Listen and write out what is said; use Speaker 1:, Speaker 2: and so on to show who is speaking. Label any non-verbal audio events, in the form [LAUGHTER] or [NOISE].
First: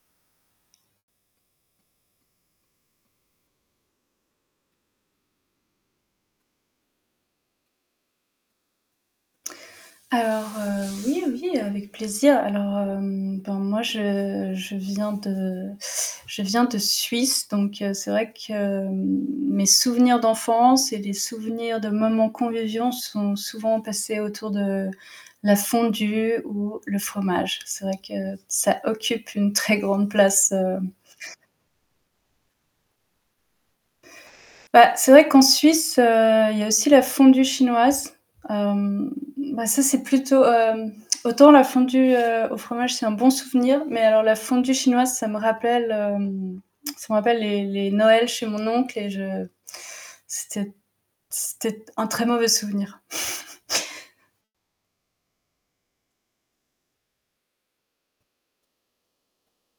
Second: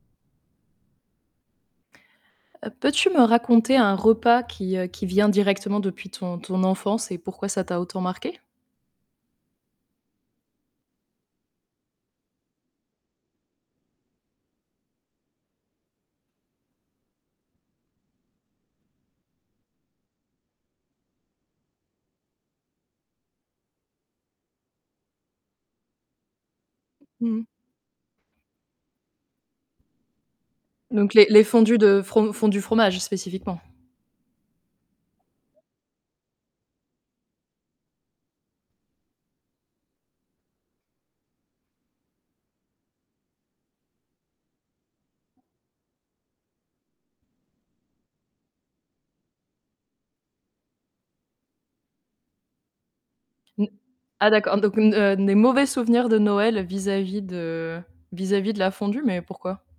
Speaker 1: Heu, peux-tu me raconter un repas qui, heu, qui vient directement depuis ton ton enfance et pourquoi ça t'a autant marqué?
Speaker 2: Alors, heu, oui oui, heu, avec plaisir. Alors, hem, bah moi je je viens de je viens de Suisse, donc c'est vrai que m mes souvenirs d'enfance et les souvenirs de moments conviviaux sont souvent passés autour de, la fondue, ou le
Speaker 1: Mmh.
Speaker 2: fromage. C'est vrai que ça occupe une très grande place, heu
Speaker 1: Donc les les fondus de fro fondus fromage spécifiquement.
Speaker 2: Bah c'est vrai qu'en Suisse, heu, il y a aussi la fondue chinoise. Hem, bah ça c'est plutôt, hem, autant la fondue, heu, au fromage, c'est un bon souvenir, mais alors la fondue chinoise, ça me rappelle, hem, ça me rappelle les les Noëls chez mon oncle et je [INHALES] c'était c'était un très mauvais souvenir.
Speaker 1: Mmh.
Speaker 2: [CHUCKLES]
Speaker 1: Ah d'accord, donc des, heu, des mauvais souvenirs de Noël, vis-à-vis de vis-à-vis de la fondue, mais pourquoi?